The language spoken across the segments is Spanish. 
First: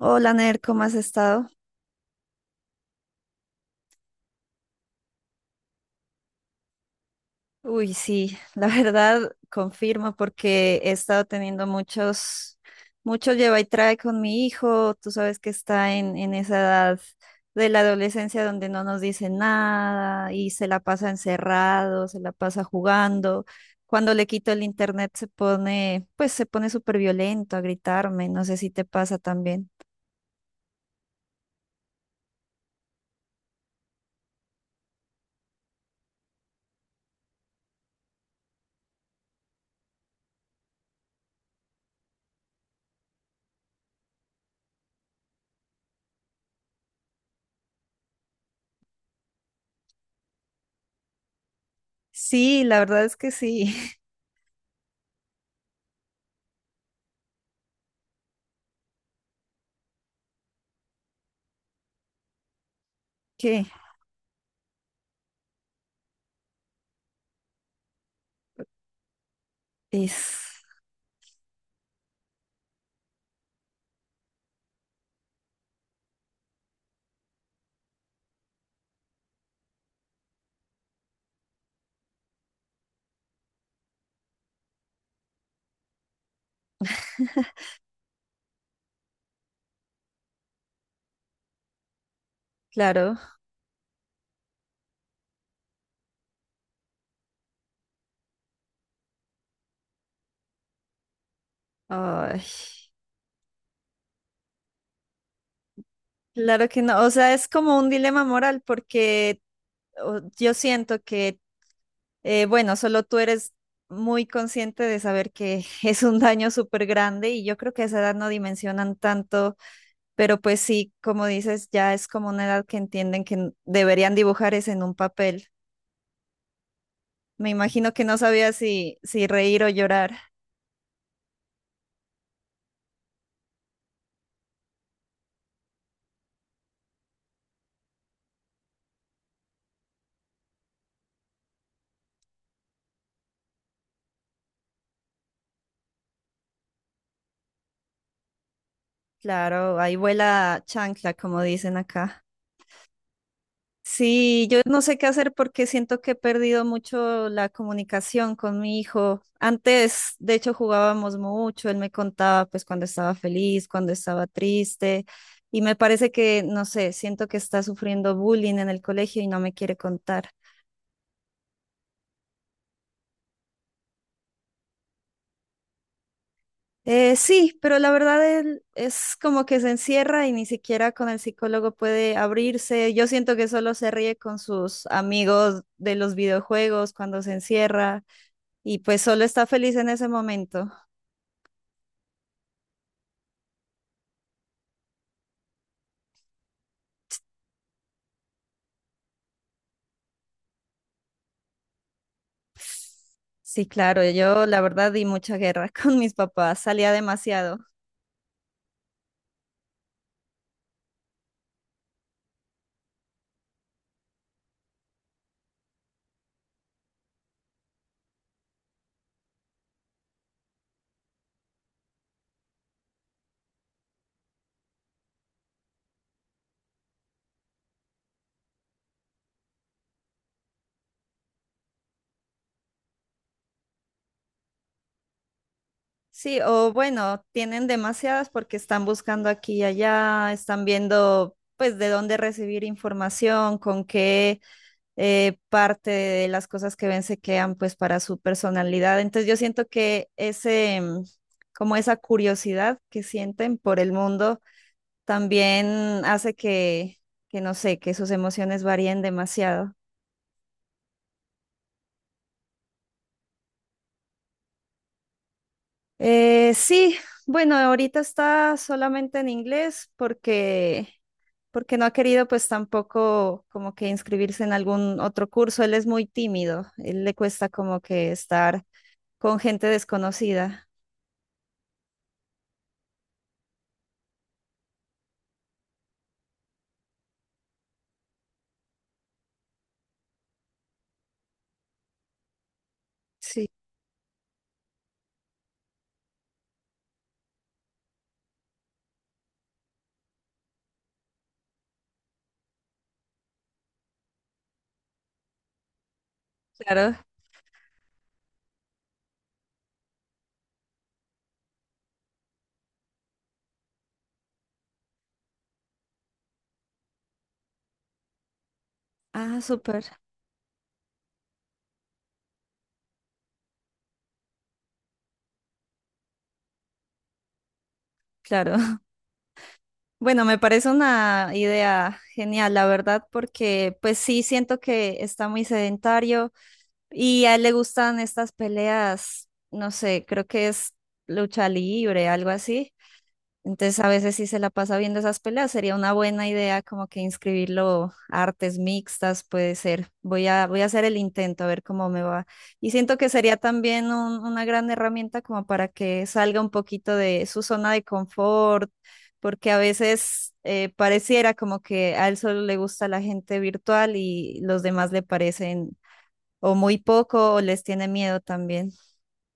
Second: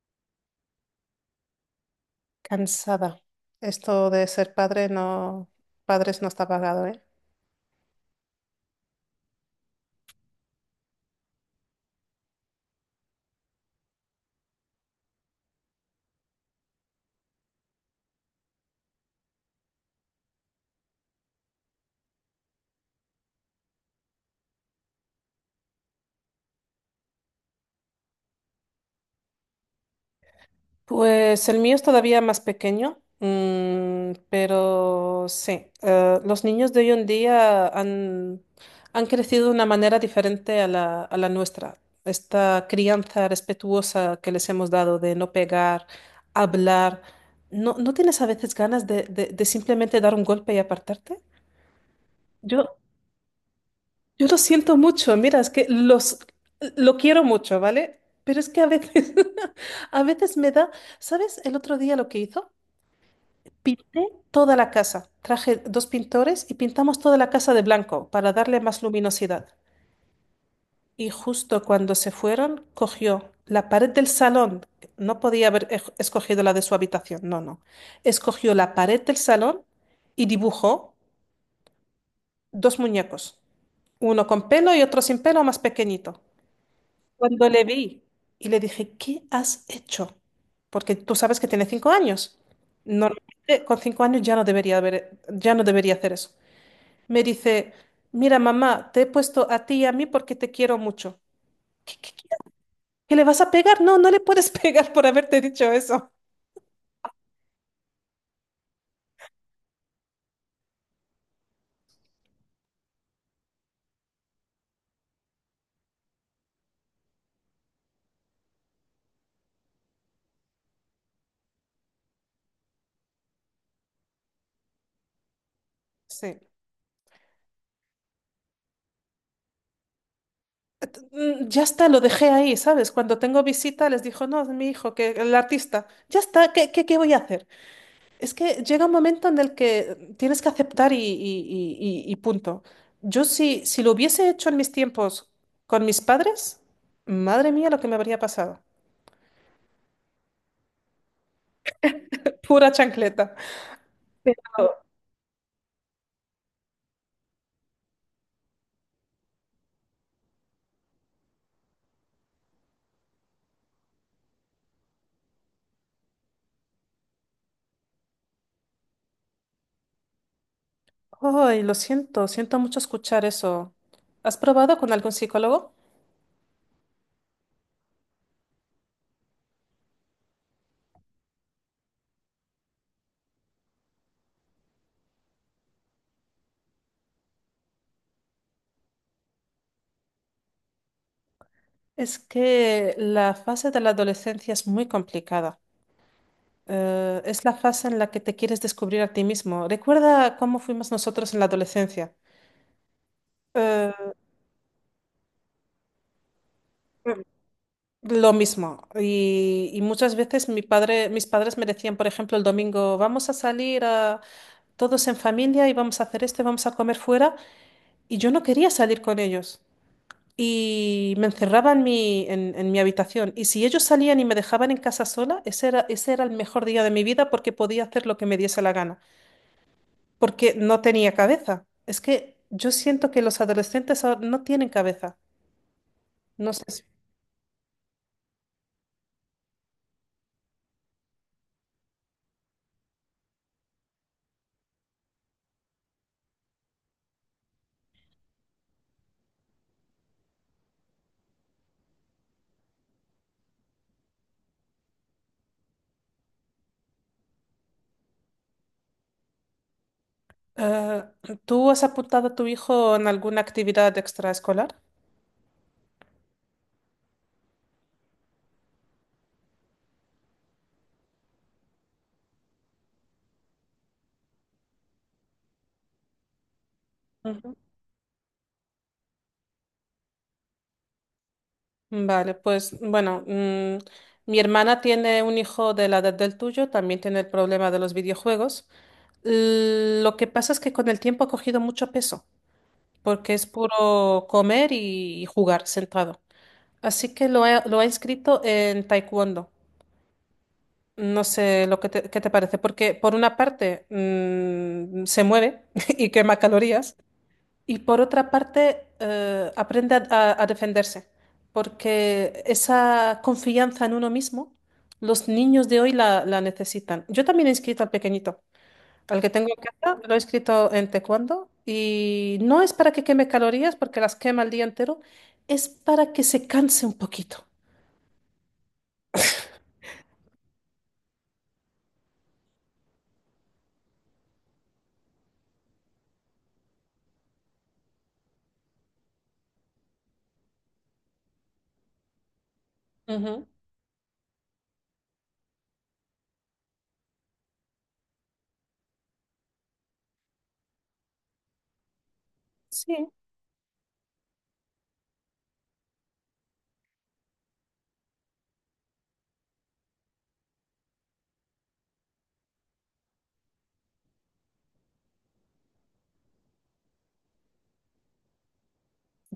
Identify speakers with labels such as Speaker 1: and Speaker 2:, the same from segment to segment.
Speaker 1: Hola, Ner, ¿cómo has estado?
Speaker 2: Cansada. Esto de ser padres no está pagado, ¿eh?
Speaker 1: Uy, sí, la verdad confirmo porque he estado teniendo muchos lleva y trae con mi hijo. Tú sabes que está en esa edad de la adolescencia donde no nos dice nada y se la pasa encerrado, se la pasa jugando. Cuando le quito el internet se pone, pues se pone súper violento a gritarme. No sé si te pasa también.
Speaker 2: Pues el mío es todavía más pequeño, pero sí, los niños de hoy en día han crecido de una manera diferente a la nuestra. Esta crianza respetuosa que les hemos dado de no pegar, hablar, ¿no, no tienes a veces ganas de simplemente dar un golpe y apartarte?
Speaker 1: Sí,
Speaker 2: Yo,
Speaker 1: la verdad es que sí.
Speaker 2: Yo lo siento mucho, mira, es que los lo quiero mucho, ¿vale? Pero es que a veces, a veces me da, ¿sabes? El otro día lo que hizo,
Speaker 1: ¿Qué?
Speaker 2: pinté toda la casa. Traje dos pintores y pintamos toda la casa de blanco para darle más luminosidad.
Speaker 1: Es.
Speaker 2: Y justo cuando se fueron, cogió la pared del salón. No podía haber escogido la de su habitación, no, no. Escogió la pared del salón y dibujó dos muñecos, uno con pelo y otro sin pelo, más pequeñito. Cuando le vi y le dije, ¿qué has hecho? Porque tú sabes que tiene 5 años.
Speaker 1: Claro.
Speaker 2: Normalmente con 5 años ya no debería hacer eso. Me dice, mira, mamá, te he puesto a ti y a mí porque te quiero mucho. ¿Qué, qué- qué-
Speaker 1: Ay.
Speaker 2: qué le vas a pegar? No, no le puedes pegar por haberte dicho eso.
Speaker 1: Claro que no, o sea, es como un dilema moral porque yo siento que, bueno, solo tú eres muy consciente de saber que es un daño súper grande y yo creo que a esa edad no dimensionan tanto, pero pues sí, como dices, ya es como una edad que entienden que deberían dibujar es en un papel.
Speaker 2: Sí.
Speaker 1: Me imagino que no sabía si, si reír o llorar.
Speaker 2: Ya está, lo dejé ahí, ¿sabes? Cuando tengo visita les dijo, no, es mi hijo, que el artista. Ya está, ¿qué voy a hacer? Es que llega un momento en el que tienes que aceptar y punto. Yo si lo hubiese hecho en mis tiempos con mis padres, madre mía lo que me habría pasado.
Speaker 1: Claro, ahí vuela chancla, como dicen acá.
Speaker 2: Pura chancleta.
Speaker 1: Sí, yo
Speaker 2: Pero,
Speaker 1: no sé qué hacer porque siento que he perdido mucho la comunicación con mi hijo. Antes, de hecho, jugábamos mucho, él me contaba pues cuando estaba feliz, cuando estaba triste, y me parece que, no sé, siento que está sufriendo bullying en el colegio y no me quiere contar.
Speaker 2: Ay, lo siento, siento mucho escuchar eso. ¿Has probado con algún psicólogo?
Speaker 1: Sí, pero la verdad él es como que se encierra y ni siquiera con el psicólogo puede abrirse. Yo siento que solo se ríe con sus amigos de los videojuegos cuando se encierra, y pues solo está feliz en ese momento.
Speaker 2: Es que la fase de la adolescencia es muy complicada. Es la fase en la que te quieres descubrir a ti mismo. Recuerda cómo fuimos nosotros en la adolescencia.
Speaker 1: Sí, claro,
Speaker 2: Eh,
Speaker 1: yo la verdad di mucha guerra con mis papás, salía demasiado.
Speaker 2: Lo mismo. Y muchas veces mis padres me decían, por ejemplo, el domingo, vamos a salir todos en familia y vamos a hacer esto, y vamos a comer fuera. Y yo no quería salir con ellos. Y me encerraba en mi habitación. Y si ellos salían y me dejaban en casa sola, ese era el mejor día de mi vida porque podía hacer lo que me diese la gana. Porque no tenía cabeza. Es que yo siento que los adolescentes ahora no tienen cabeza.
Speaker 1: Sí,
Speaker 2: No sé.
Speaker 1: o
Speaker 2: Si
Speaker 1: bueno, tienen demasiadas porque están buscando aquí y allá, están viendo pues de dónde recibir información, con qué, parte de las cosas que ven se quedan pues para su personalidad. Entonces yo siento que ese, como esa curiosidad que sienten por el mundo también hace que no sé, que sus emociones varíen demasiado.
Speaker 2: Eh, ¿Tú has apuntado a tu hijo en alguna actividad extraescolar?
Speaker 1: Sí, bueno, ahorita está solamente en inglés porque no ha querido pues tampoco como que inscribirse en algún otro curso. Él es muy tímido, él le cuesta
Speaker 2: Ujú.
Speaker 1: como que estar con gente desconocida.
Speaker 2: Vale, pues bueno, mi hermana tiene un hijo de la edad del tuyo, también tiene el problema de los videojuegos. Lo que pasa es que con el tiempo ha cogido mucho peso, porque es
Speaker 1: Sí,
Speaker 2: puro comer y jugar sentado. Así que lo ha inscrito en taekwondo. No sé lo que te, qué te parece, porque por una parte se mueve y quema
Speaker 1: claro.
Speaker 2: calorías. Y por otra parte, aprende a defenderse, porque esa confianza en uno mismo, los niños de hoy la necesitan. Yo también he inscrito al pequeñito, al que
Speaker 1: Ah,
Speaker 2: tengo en
Speaker 1: súper,
Speaker 2: casa, lo he inscrito en taekwondo, y no es para que queme calorías, porque las quema el día entero, es para que se canse un poquito.
Speaker 1: claro. Bueno, me parece una idea genial, la verdad, porque pues sí siento que está muy sedentario. Y a él le gustan estas peleas, no sé, creo que es lucha libre, algo así.
Speaker 2: Ujú.
Speaker 1: Entonces a veces sí se la pasa viendo esas peleas, sería una buena idea como que inscribirlo a artes mixtas, puede ser. Voy a hacer el intento a ver cómo me va. Y siento que
Speaker 2: Sí.
Speaker 1: sería también una gran herramienta como para que salga un poquito de su zona de confort, porque a veces pareciera como que a él solo le gusta la gente virtual y los demás le parecen o muy poco o les tiene miedo también.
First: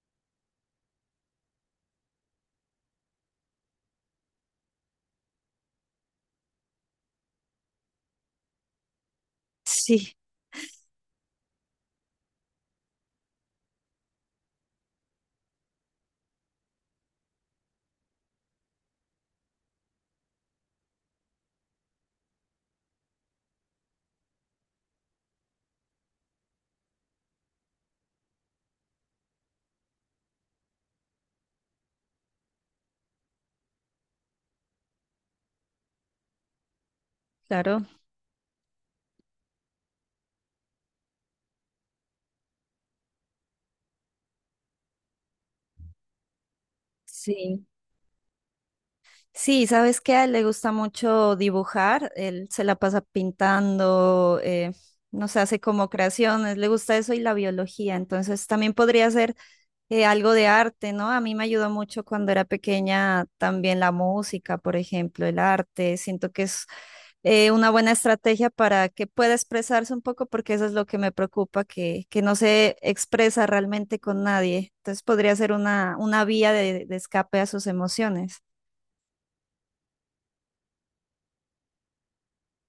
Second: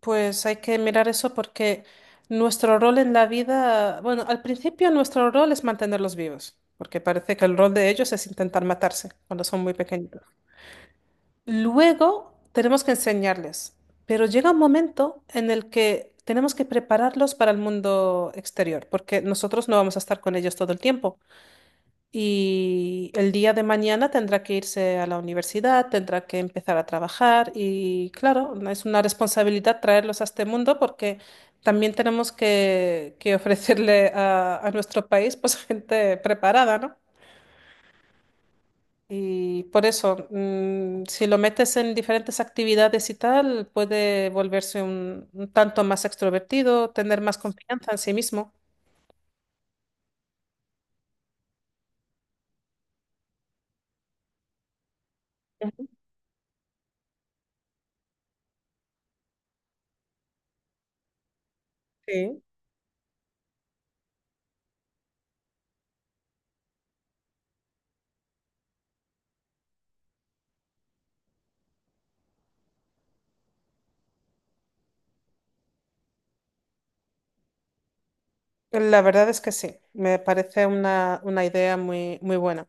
Speaker 2: Pues hay que mirar eso porque nuestro rol en la vida, bueno, al principio nuestro rol es mantenerlos vivos, porque parece que el rol de ellos es intentar matarse cuando son muy
Speaker 1: Sí,
Speaker 2: pequeñitos. Luego tenemos que enseñarles, pero llega un momento en el que tenemos que prepararlos para el mundo exterior, porque nosotros no vamos a estar con ellos todo el tiempo. Y el día de mañana tendrá que irse a la universidad, tendrá que empezar a trabajar y claro, es una responsabilidad traerlos a este mundo porque también tenemos que ofrecerle a nuestro país pues gente preparada, ¿no?
Speaker 1: claro,
Speaker 2: Y por eso, si lo metes en diferentes actividades y tal, puede volverse un tanto más extrovertido, tener más
Speaker 1: sí.
Speaker 2: confianza en sí mismo.
Speaker 1: Sí, ¿sabes qué? A él le gusta mucho dibujar, él se la pasa pintando, no sé, hace como creaciones, le gusta eso y la biología, entonces también podría ser, algo de arte, ¿no? A mí me ayudó mucho cuando
Speaker 2: Sí.
Speaker 1: era pequeña también la música, por ejemplo, el arte. Siento que es, una buena estrategia para que pueda expresarse un poco, porque eso es lo que me preocupa, que no se expresa realmente con nadie. Entonces podría ser una vía de escape a sus emociones.
Speaker 2: La verdad es que sí, me parece una idea muy, muy buena.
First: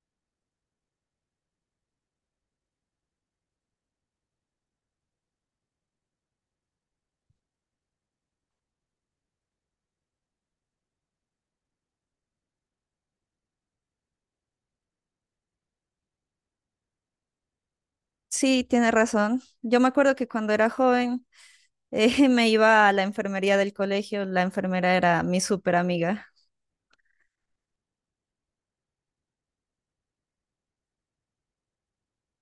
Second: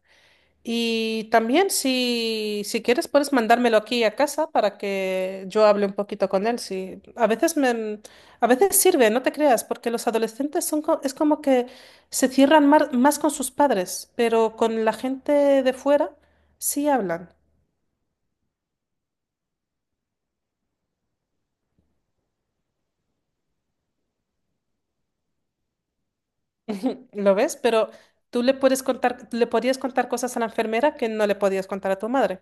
Speaker 2: Y también si quieres puedes mandármelo aquí a casa para que yo hable un poquito con él. Sí. A veces sirve, no te creas, porque los adolescentes es como que se cierran más con sus padres, pero con la gente de fuera sí hablan.
Speaker 1: Sí, tiene razón. Yo me acuerdo que cuando era joven, me iba a la enfermería del colegio, la enfermera era mi súper amiga.
Speaker 2: ¿Lo ves? Pero tú le podías contar cosas a la enfermera que no le podías contar a tu madre.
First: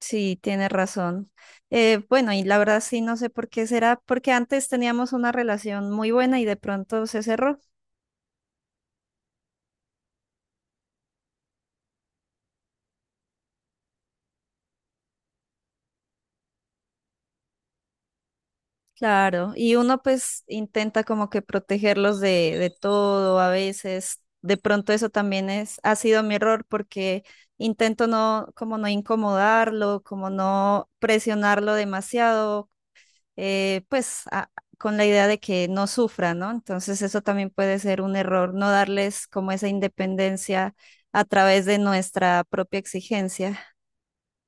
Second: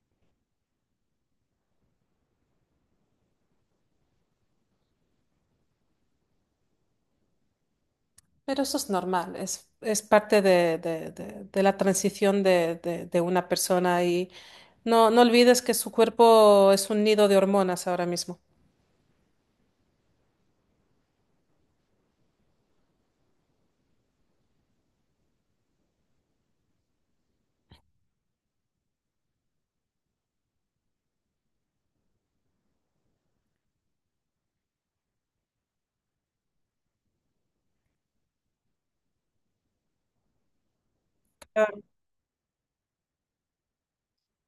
Speaker 1: Sí, tiene razón. Bueno, y la verdad sí, no sé por qué será, porque antes teníamos una relación muy buena y de pronto se cerró.
Speaker 2: Pero eso es normal, es parte de la transición de una persona y no, no olvides que su cuerpo es un nido de hormonas ahora mismo.
Speaker 1: Claro, y uno pues intenta como que protegerlos de todo a veces. De pronto eso también es, ha sido mi error porque intento no, como no incomodarlo, como no presionarlo demasiado, pues con la idea de que no sufra, ¿no? Entonces eso también puede ser un error, no darles como esa independencia a través de
Speaker 2: Claro.
Speaker 1: nuestra propia exigencia.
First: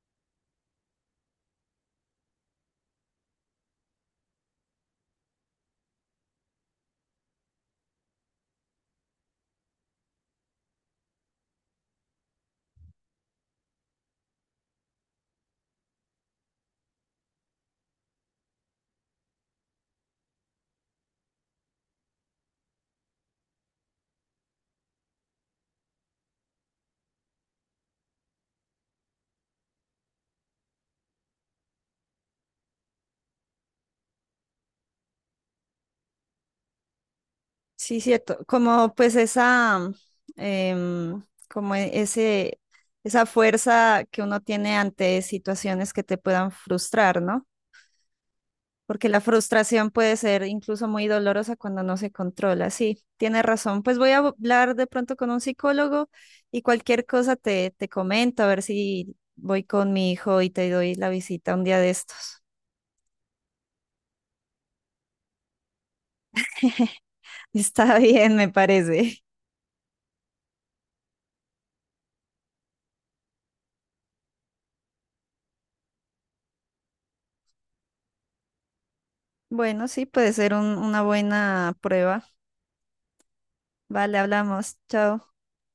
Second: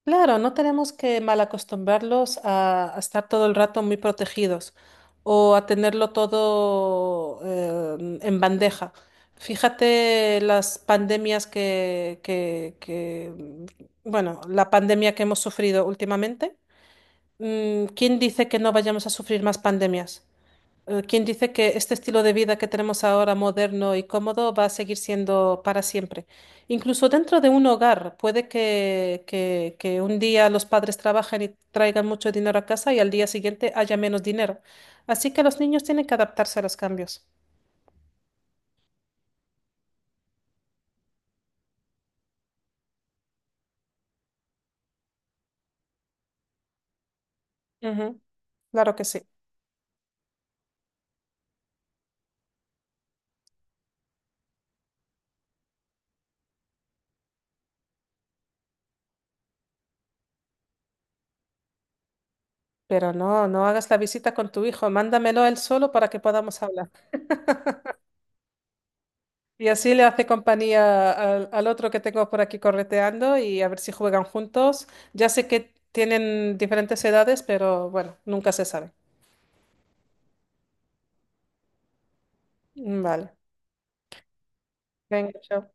Speaker 2: Claro, no tenemos que malacostumbrarlos a estar todo el rato muy protegidos o a tenerlo todo en bandeja. Fíjate las pandemias bueno, la pandemia que hemos sufrido últimamente. ¿Quién dice que no vayamos a sufrir más pandemias? ¿Quién dice que este estilo de vida que tenemos ahora, moderno y cómodo, va a seguir siendo para siempre? Incluso dentro de un hogar, puede que un día los padres trabajen y traigan mucho dinero a casa y al día siguiente haya menos dinero. Así que los niños tienen que adaptarse a los cambios.
Speaker 1: Sí, cierto, como pues esa, em, como ese, esa fuerza que uno tiene ante situaciones que te puedan frustrar, ¿no?
Speaker 2: Ujú. Claro que
Speaker 1: Porque la
Speaker 2: sí.
Speaker 1: frustración puede ser incluso muy dolorosa cuando no se controla. Sí, tienes razón. Pues voy a hablar de pronto con un psicólogo y cualquier cosa te, te comento, a ver si voy con mi hijo y te doy la visita un día de estos.
Speaker 2: Pero no, no hagas la visita con tu hijo, mándamelo él solo para que podamos hablar.
Speaker 1: Está bien, me parece.
Speaker 2: Y así le hace compañía al otro que tengo por aquí correteando y a ver si juegan juntos. Ya sé que tienen diferentes edades, pero bueno, nunca se sabe.
Speaker 1: Bueno, sí, puede ser una buena prueba.
Speaker 2: Vale.
Speaker 1: Vale, hablamos. Chao.
Speaker 2: Venga, chao.